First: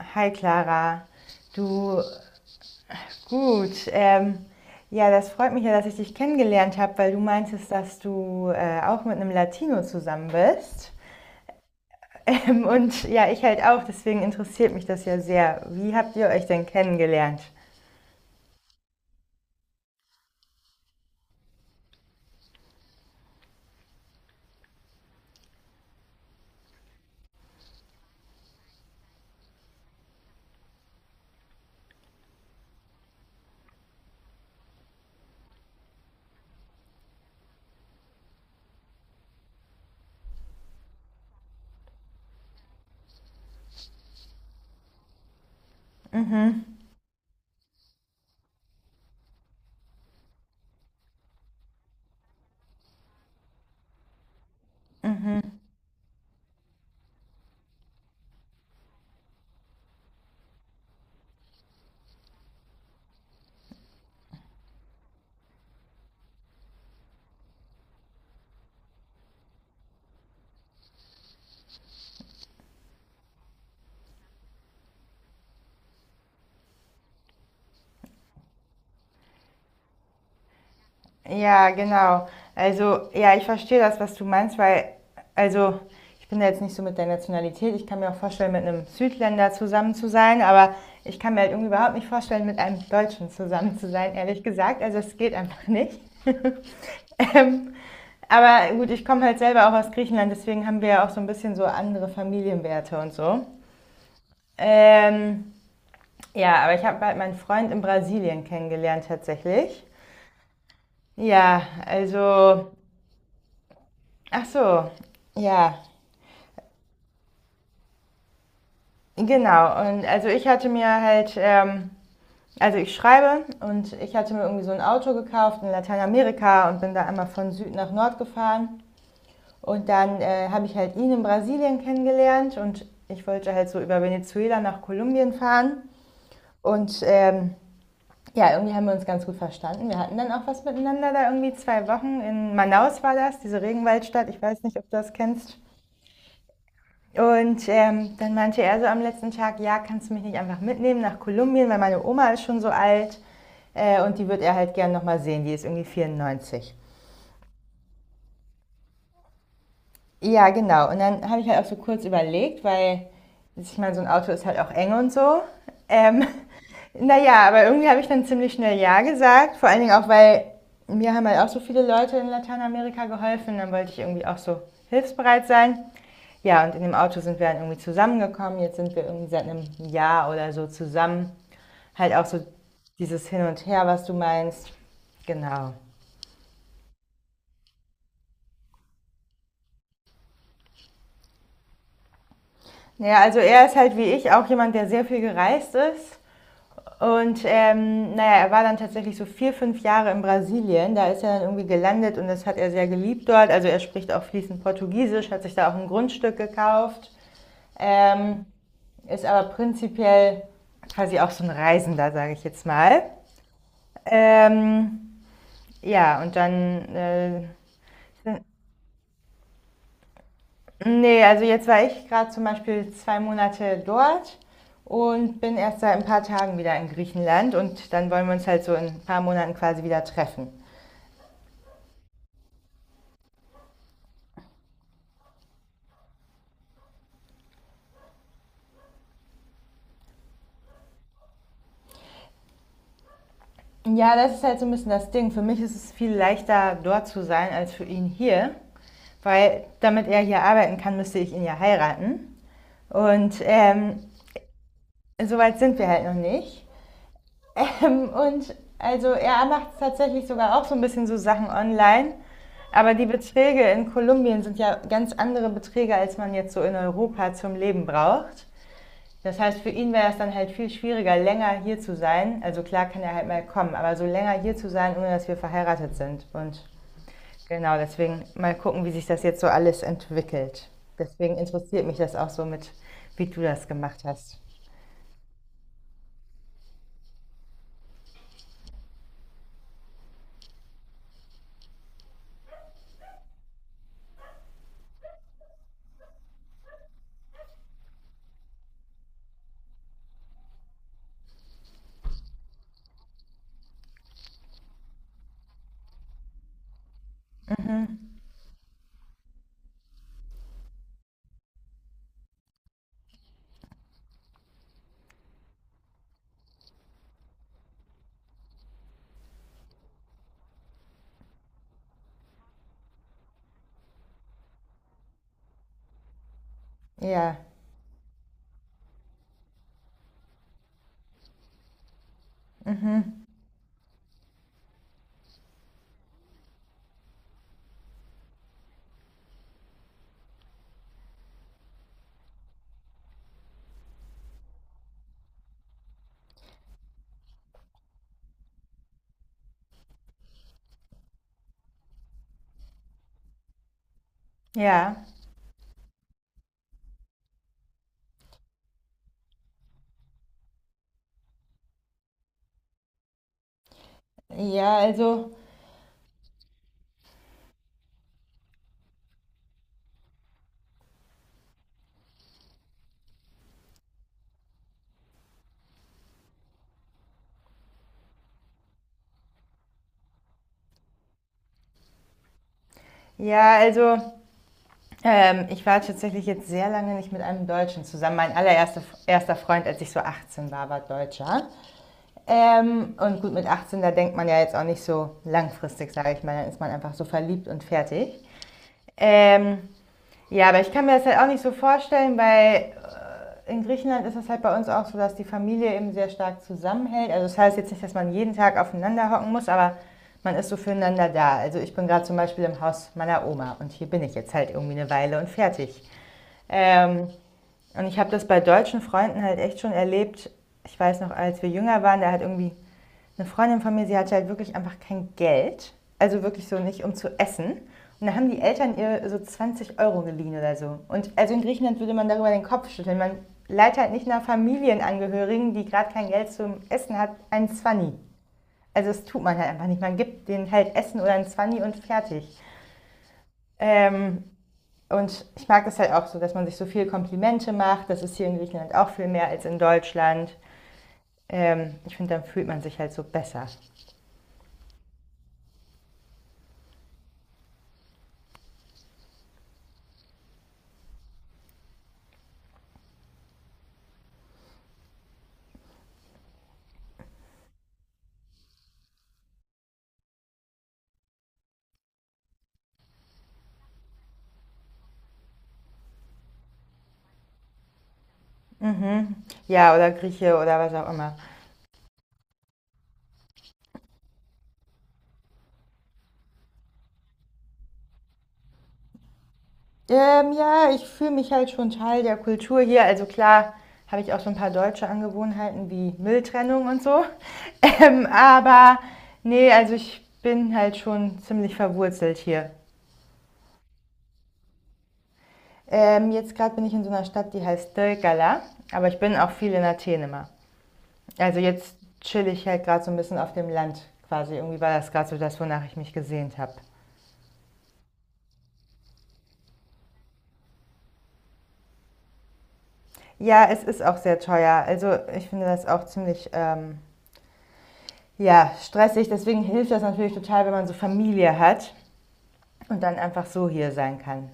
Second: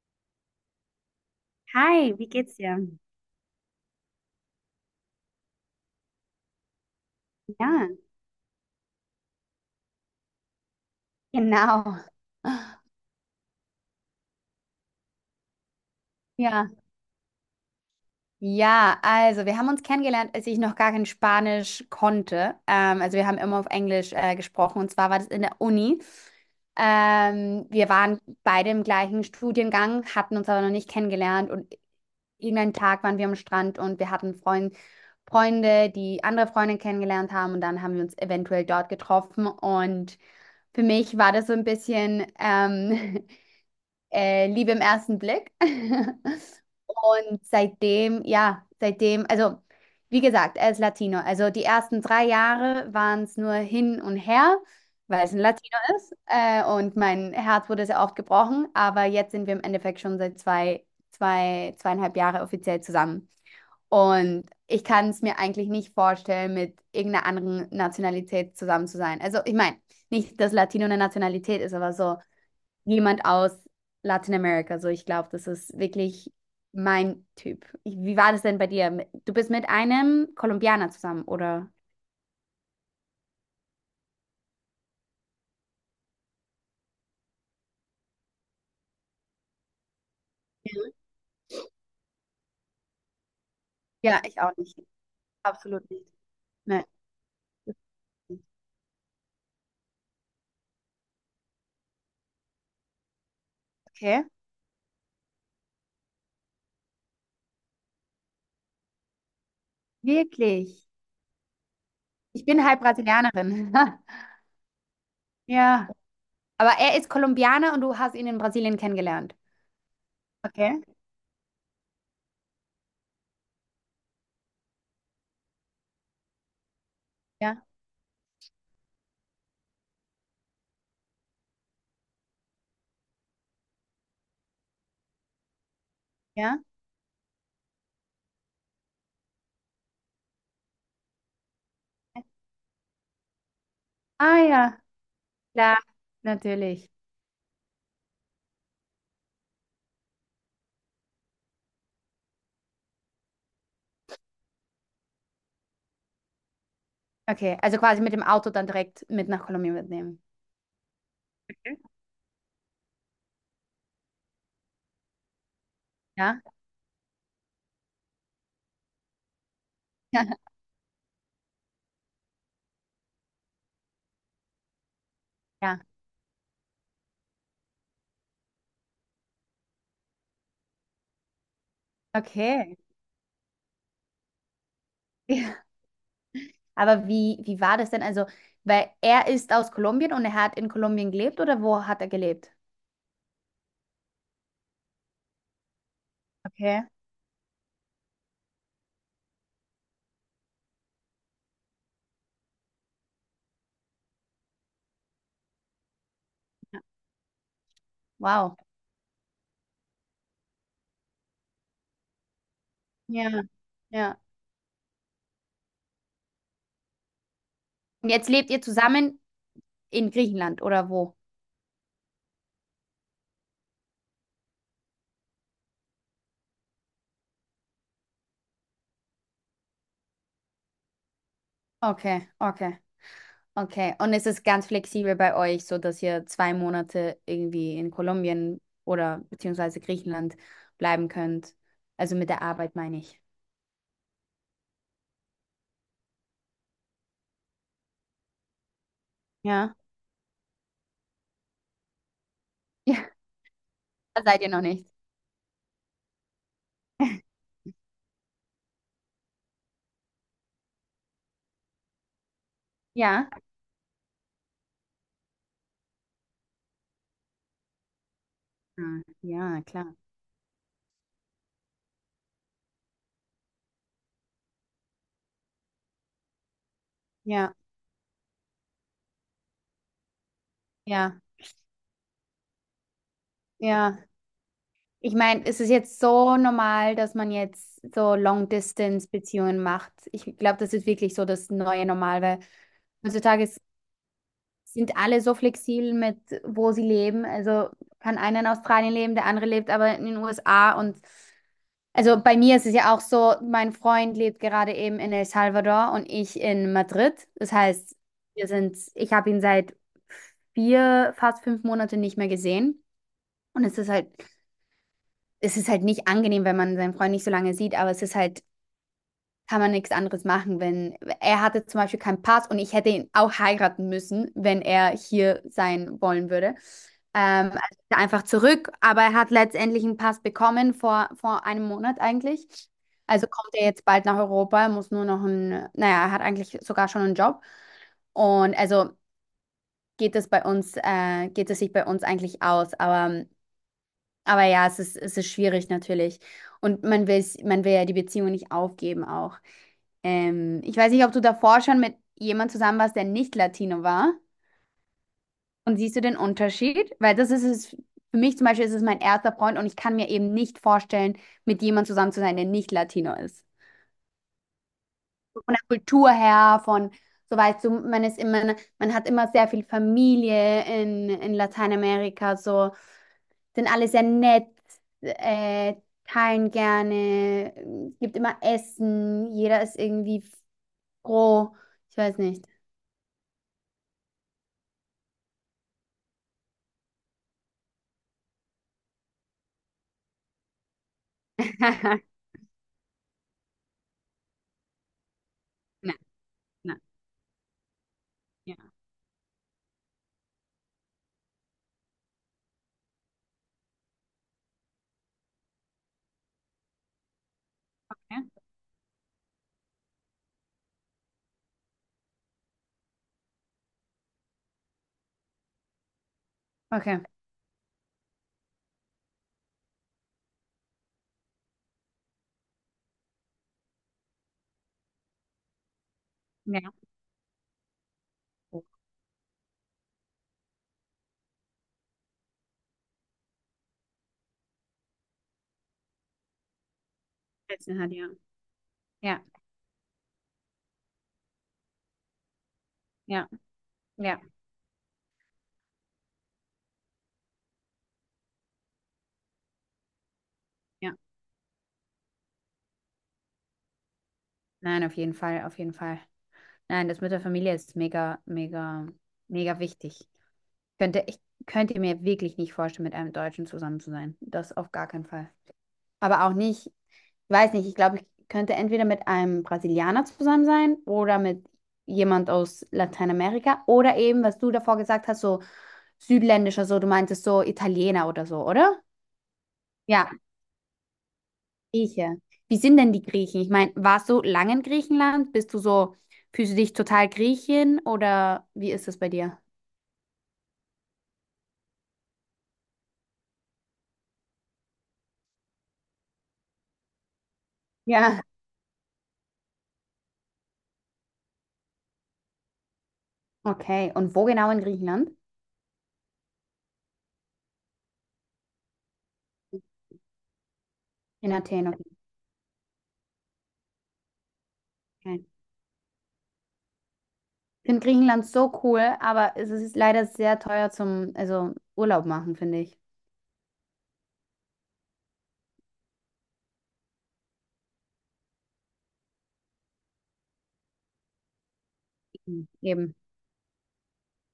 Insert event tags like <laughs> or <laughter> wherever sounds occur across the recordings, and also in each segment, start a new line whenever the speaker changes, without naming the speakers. Hi Clara, du.
Hi, wie geht's dir?
Gut. Ja, das freut mich ja, dass ich dich kennengelernt habe, weil du meintest,
Ja,
dass du auch mit einem Latino zusammen bist.
genau. <laughs>
Und ja, ich halt auch, deswegen interessiert mich das ja sehr. Wie habt ihr euch denn
Ja,
kennengelernt?
ja, also wir haben uns kennengelernt, als ich noch gar kein Spanisch konnte. Also wir haben immer auf Englisch gesprochen, und zwar war das in der Uni. Wir waren beide im gleichen Studiengang, hatten uns aber noch nicht kennengelernt, und irgendeinen Tag waren wir am Strand und wir hatten Freunde, die andere Freunde kennengelernt haben, und dann haben wir uns eventuell dort getroffen. Und für mich war das so ein bisschen <laughs> Liebe im ersten Blick. <laughs> Und seitdem, ja, seitdem, also wie gesagt, er ist Latino. Also die ersten drei Jahre waren es nur hin und her, weil es ein Latino ist. Und mein Herz wurde sehr oft gebrochen. Aber jetzt sind wir im Endeffekt schon seit zweieinhalb Jahre offiziell zusammen. Und ich kann es mir eigentlich nicht vorstellen, mit irgendeiner anderen Nationalität zusammen zu sein. Also ich meine, nicht, dass Latino eine Nationalität ist, aber so jemand aus Lateinamerika. So, ich glaube, das ist wirklich mein Typ. Wie war das denn bei dir? Du bist mit einem Kolumbianer zusammen,
Ja,
oder?
genau. Also, ja, ich verstehe das, was du meinst, weil, also, ich bin da jetzt nicht so mit der Nationalität. Ich kann mir auch vorstellen, mit einem Südländer zusammen zu sein, aber ich kann mir halt irgendwie überhaupt nicht vorstellen, mit einem Deutschen zusammen zu sein,
Ja, ich
ehrlich
auch nicht.
gesagt. Also, es geht einfach
Absolut
nicht.
nicht. Nein.
<laughs> ähm, aber gut, ich komme halt selber auch aus Griechenland, deswegen haben wir ja auch so ein bisschen so andere Familienwerte und so.
Okay.
Ähm, ja, aber ich habe halt meinen Freund in Brasilien kennengelernt tatsächlich.
Wirklich.
Ja,
Ich bin
also.
halb Brasilianerin. <laughs>
Ach so, ja,
Ja. Aber er ist Kolumbianer und du hast ihn in Brasilien kennengelernt.
genau. Und also ich hatte
Okay.
mir halt, also ich schreibe und ich hatte mir irgendwie so ein Auto gekauft in Lateinamerika und bin da einmal von
Ja.
Süd nach Nord gefahren. Und dann habe ich halt ihn in Brasilien kennengelernt und ich wollte halt so über Venezuela nach Kolumbien fahren.
Ja.
Und ja, irgendwie haben wir uns ganz gut verstanden. Wir hatten dann auch was miteinander da irgendwie 2 Wochen. In Manaus war das, diese Regenwaldstadt.
Ah
Ich weiß nicht,
ja.
ob du das kennst.
Klar. Natürlich.
Und dann meinte er so am letzten Tag, ja, kannst du mich nicht einfach mitnehmen nach Kolumbien, weil meine Oma ist schon so alt und die wird er halt gern nochmal sehen, die ist irgendwie 94.
Okay. Also quasi mit dem Auto dann direkt mit nach Kolumbien mitnehmen.
Ja, genau. Und dann habe ich halt auch so kurz überlegt, weil ich meine, so ein Auto ist halt auch eng und so. Ähm,
Ja.
<laughs> naja, aber irgendwie habe ich dann ziemlich schnell Ja gesagt. Vor allen Dingen auch, weil
<laughs>
mir haben halt auch so viele Leute in Lateinamerika geholfen. Dann wollte ich irgendwie auch so hilfsbereit sein.
Ja.
Ja, und in dem Auto sind wir dann irgendwie zusammengekommen. Jetzt sind wir irgendwie seit einem Jahr oder so zusammen. Halt auch so
Okay.
dieses Hin und Her, was du meinst.
<laughs>
Genau.
Aber wie war das denn? Also, weil er ist aus Kolumbien und er hat in Kolumbien gelebt, oder wo hat er gelebt?
Naja, also er ist halt wie ich auch jemand, der sehr viel gereist ist.
Okay.
Und naja, er war dann tatsächlich so 4, 5 Jahre in Brasilien. Da ist er dann irgendwie gelandet und das hat er sehr geliebt dort. Also er spricht auch fließend Portugiesisch, hat sich da auch ein Grundstück gekauft, ähm,
Wow.
ist aber prinzipiell quasi auch so ein Reisender, sage ich jetzt mal.
Ja, ja.
Ähm, ja, und dann,
Und jetzt lebt ihr zusammen in Griechenland oder wo?
nee, also jetzt war ich gerade zum Beispiel 2 Monate dort und bin erst seit ein paar Tagen wieder in Griechenland und dann wollen wir uns halt so in ein paar Monaten quasi wieder treffen.
Okay, okay, okay. Und es ist ganz flexibel bei euch, so dass ihr zwei Monate irgendwie in Kolumbien oder beziehungsweise Griechenland bleiben könnt. Also mit der Arbeit meine ich.
Ja, das ist halt so ein bisschen das Ding. Für mich ist es viel leichter, dort zu sein, als für ihn hier. Weil
Ja,
damit er hier arbeiten kann, müsste ich ihn ja heiraten.
ja,
Und
da seid ihr noch nicht.
so weit sind wir halt noch nicht.
<laughs>
Und also er macht tatsächlich sogar auch so ein bisschen so Sachen online. Aber die
Ja.
Beträge in Kolumbien sind ja ganz andere Beträge, als man jetzt so in Europa zum Leben braucht.
Ah,
Das heißt,
ja,
für ihn
klar.
wäre es dann halt viel schwieriger, länger hier zu sein. Also klar kann er halt mal kommen, aber so länger hier zu sein, ohne dass wir verheiratet sind. Und
Ja,
genau, deswegen mal gucken, wie sich das jetzt so alles entwickelt.
ja,
Deswegen interessiert mich das auch so mit, wie du das
ja.
gemacht hast.
Ich meine, es ist jetzt so normal, dass man jetzt so Long-Distance-Beziehungen macht. Ich glaube, das ist wirklich so das neue Normal, weil heutzutage sind alle so flexibel mit, wo sie leben. Also kann einer in Australien leben, der andere lebt aber in den USA. Und also bei mir ist es ja auch so, mein Freund lebt gerade eben in El Salvador und ich in Madrid. Das heißt, ich habe ihn seit vier, fast fünf Monate nicht mehr gesehen. Und es ist halt, es ist halt nicht angenehm, wenn man seinen Freund nicht so lange sieht, aber es ist halt, kann man nichts anderes machen, wenn, er hatte zum Beispiel keinen Pass und ich hätte ihn auch heiraten müssen, wenn er hier sein wollen würde.
Ja,
Also einfach zurück, aber er hat letztendlich einen Pass bekommen vor einem Monat eigentlich. Also kommt er jetzt bald nach Europa, muss nur noch ein, naja, er hat eigentlich sogar schon einen Job. Und also geht es bei uns, geht es sich bei uns eigentlich aus, aber ja, es ist schwierig natürlich. Und man will ja die Beziehung nicht aufgeben auch. Ich weiß nicht, ob du davor schon mit jemand zusammen warst, der nicht Latino war.
ja,
Und siehst du den Unterschied? Weil das ist es, für mich zum Beispiel ist es mein erster Freund und ich kann mir eben nicht vorstellen, mit jemandem zusammen zu sein, der nicht Latino ist.
ja, also,
Von der Kultur her, so weißt du, man ist immer, man hat immer sehr viel Familie in Lateinamerika, so. Sind alle sehr nett, äh, teilen gerne, gibt immer Essen, jeder ist irgendwie froh. Ich weiß nicht.
ja, also, ich war tatsächlich jetzt sehr lange nicht mit einem Deutschen zusammen. Mein allererster erster Freund, als ich so 18 war, war Deutscher.
<laughs>
Und gut, mit 18, da denkt man ja jetzt auch nicht so langfristig,
Nein,
sage ich mal. Dann ist man
nein,
einfach so verliebt und fertig.
ja,
Ähm, ja, aber ich kann mir das halt auch nicht so vorstellen, weil in Griechenland ist es halt bei uns auch so, dass die Familie eben sehr stark zusammenhält. Also das heißt jetzt nicht, dass man
ja,
jeden Tag aufeinander hocken muss, aber man ist so füreinander da. Also ich bin gerade zum Beispiel im Haus meiner Oma und hier bin ich jetzt halt irgendwie eine Weile und fertig.
okay.
Ähm, und ich habe das bei deutschen Freunden halt echt schon erlebt. Ich weiß noch, als wir jünger waren, da hat irgendwie eine Freundin von mir, sie hatte halt wirklich einfach kein Geld, also wirklich so
Ja.
nicht, um zu essen. Und da haben die
Oh,
Eltern ihr so 20 € geliehen oder so. Und also in Griechenland würde man darüber den Kopf schütteln. Man leiht halt nicht nach Familienangehörigen, die gerade kein Geld zum Essen hat, einen
Plätzchen
Zwanni.
hat ja.
Also das tut
Ja,
man halt einfach nicht. Man gibt denen halt Essen oder einen Zwanni und fertig.
ja, ja,
Ähm, und ich mag es halt auch so, dass man sich so viel Komplimente macht. Das ist hier in Griechenland auch viel mehr als in Deutschland.
ja.
Ich finde, dann fühlt man sich halt so besser.
Nein, auf jeden Fall, auf jeden Fall. Nein, das mit der Familie ist mega, mega, mega wichtig. Ich könnte mir wirklich nicht vorstellen, mit einem Deutschen zusammen zu sein. Das auf gar keinen Fall. Aber auch nicht, weiß nicht, ich glaube, ich könnte entweder mit einem Brasilianer zusammen sein oder mit jemand aus Lateinamerika, oder eben, was du davor gesagt hast, so südländischer, so du meintest so Italiener oder so, oder?
Ja, oder
Ja,
Grieche oder was auch immer.
Grieche. Wie sind denn die Griechen? Ich meine, warst du lange in Griechenland? Bist du so, fühlst du dich total Griechin oder wie ist das bei dir?
Ja, ich fühle mich halt schon Teil der Kultur hier. Also klar habe ich auch so ein paar deutsche Angewohnheiten wie Mülltrennung und so. <laughs>
Ja.
Aber nee, also ich bin halt schon ziemlich verwurzelt hier.
Okay, und wo genau in Griechenland?
Jetzt gerade bin ich in so einer Stadt, die heißt Dölgala, aber ich bin auch viel in Athen immer.
In
Also
Athen,
jetzt chill ich halt gerade so ein bisschen auf dem Land quasi. Irgendwie war das gerade so
okay.
das, wonach ich mich gesehnt habe.
Finde Griechenland so cool, aber es ist leider sehr teuer zum, also Urlaub machen, finde ich.
Ja, es ist auch sehr teuer. Also ich finde das auch ziemlich ja, stressig. Deswegen hilft das natürlich total, wenn man so Familie hat
Mhm.
und
Eben.
dann einfach so hier sein kann.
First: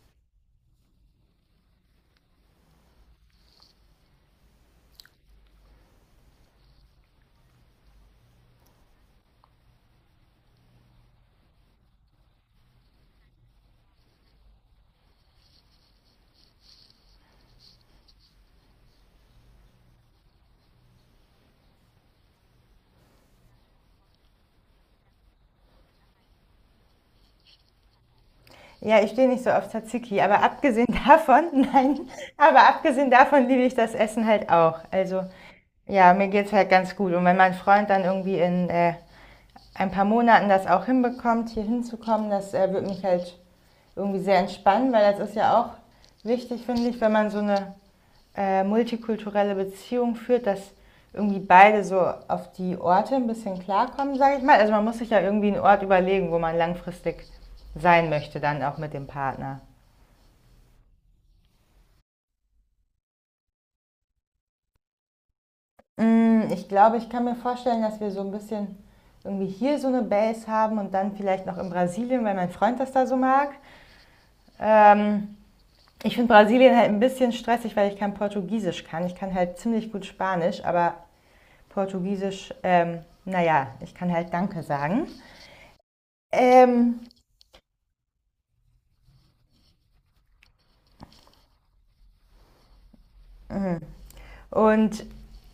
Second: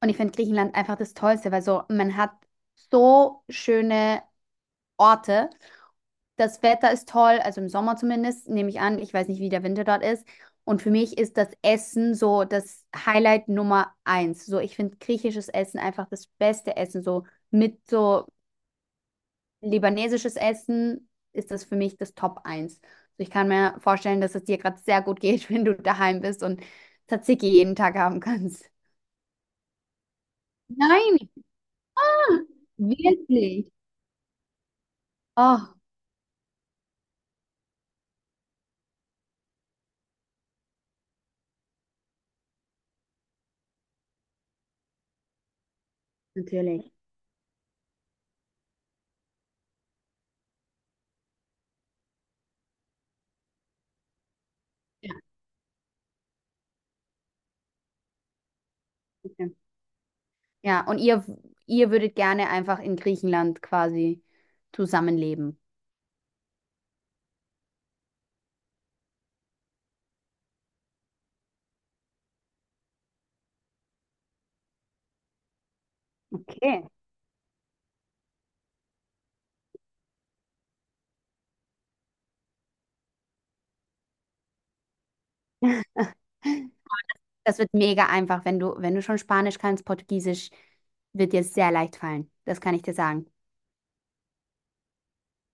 Und ich finde Griechenland einfach das Tollste, weil so, man hat so schöne Orte. Das Wetter ist toll, also im Sommer zumindest, nehme ich an. Ich weiß nicht, wie der Winter dort ist. Und für mich ist das Essen so das Highlight Nummer eins. So, ich finde griechisches Essen einfach das beste Essen. So mit so libanesisches Essen ist das für mich das Top eins. Also ich kann mir vorstellen, dass es dir gerade sehr gut geht, <laughs> wenn du daheim bist und Tzatziki jeden Tag haben kannst.
Ja, ich stehe nicht so auf Tzatziki, aber abgesehen <laughs>
Nein,
davon, nein, aber abgesehen davon liebe
wirklich.
ich das Essen halt auch. Also
Oh,
ja, mir geht's halt ganz gut. Und wenn mein Freund dann irgendwie in ein paar Monaten das auch hinbekommt, hier hinzukommen, das wird mich halt irgendwie sehr entspannen, weil das ist ja auch wichtig, finde
natürlich.
ich, wenn man so eine multikulturelle Beziehung führt, dass irgendwie beide so auf die Orte ein bisschen klarkommen, sage ich mal. Also man muss sich
Ja,
ja irgendwie einen Ort überlegen, wo man langfristig sein möchte, dann auch mit dem
okay.
Partner.
Ja, und ihr würdet gerne einfach in Griechenland quasi zusammenleben.
Ich glaube, ich kann mir vorstellen, dass wir so ein bisschen irgendwie hier so eine Base haben und dann vielleicht noch in Brasilien, weil mein Freund das da so mag. Ähm, Ich finde Brasilien
Okay.
halt ein bisschen stressig, weil ich kein Portugiesisch kann. Ich kann halt ziemlich gut Spanisch, aber Portugiesisch, naja, ich kann halt Danke sagen.
<laughs>
Ähm,
Das wird mega einfach, wenn du, wenn du schon Spanisch kannst, Portugiesisch wird dir sehr leicht fallen. Das kann ich dir sagen.
und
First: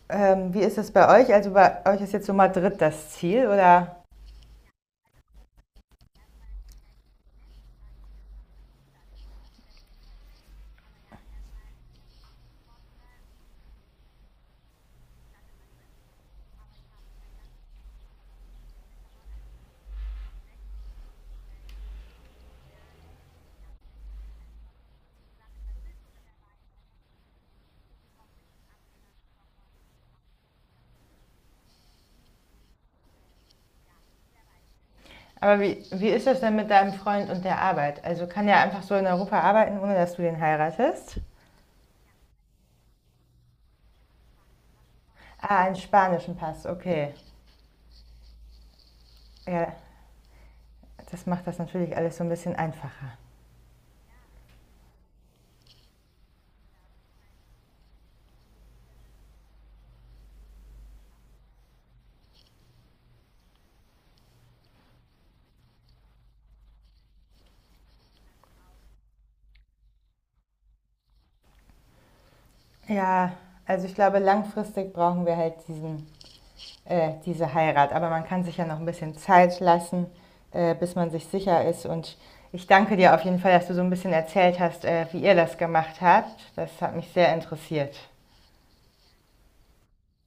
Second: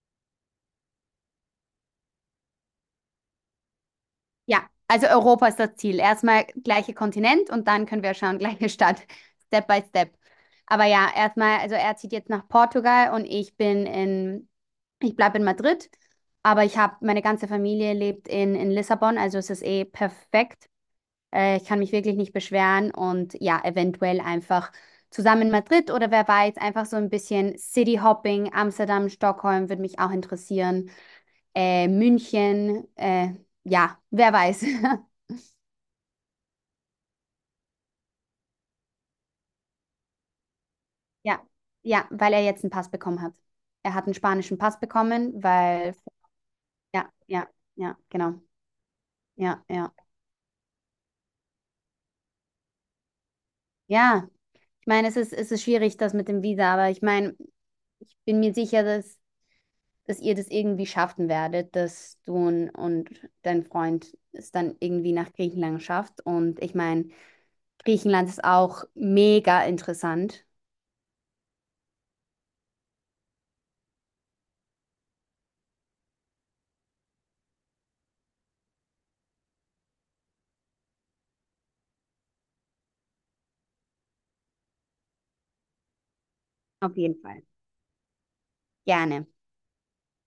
wie ist das bei euch? Also bei euch ist jetzt so Madrid das Ziel, oder?
Ja, also Europa ist das Ziel. Erstmal gleiche Kontinent und dann können wir schauen, gleiche Stadt, <laughs> Step by Step. Aber ja, erstmal, also er zieht jetzt nach Portugal und ich bin ich bleibe in Madrid, aber ich habe, meine ganze Familie lebt in Lissabon, also es ist eh perfekt. Ich kann mich wirklich nicht beschweren, und ja, eventuell einfach zusammen in Madrid oder wer weiß, einfach so ein bisschen City Hopping, Amsterdam, Stockholm würde mich auch interessieren, München, ja, wer weiß. <laughs>
Aber wie ist das denn mit deinem Freund und der Arbeit? Also kann er einfach so in Europa arbeiten, ohne dass du den heiratest?
Ja, ja, weil er jetzt einen Pass bekommen hat. Er hat einen spanischen Pass bekommen,
Ah, einen
weil,
spanischen Pass,
ja,
okay.
ja, ja, genau. Ja,
Ja,
ja.
das macht das natürlich alles so ein bisschen einfacher.
Ja, ich meine, es ist schwierig, das mit dem Visa, aber ich meine, ich bin mir sicher, dass ihr das irgendwie schaffen werdet, dass du und dein Freund es dann irgendwie nach Griechenland schafft. Und ich meine, Griechenland ist auch mega interessant.
Ja, also ich glaube, langfristig brauchen wir halt diesen diese Heirat. Aber man kann sich ja noch ein bisschen Zeit lassen, bis man sich sicher ist. Und ich danke dir auf jeden Fall, dass du so ein bisschen erzählt hast, wie ihr das gemacht habt. Das hat
Auf
mich
jeden
sehr
Fall.
interessiert.
Gerne.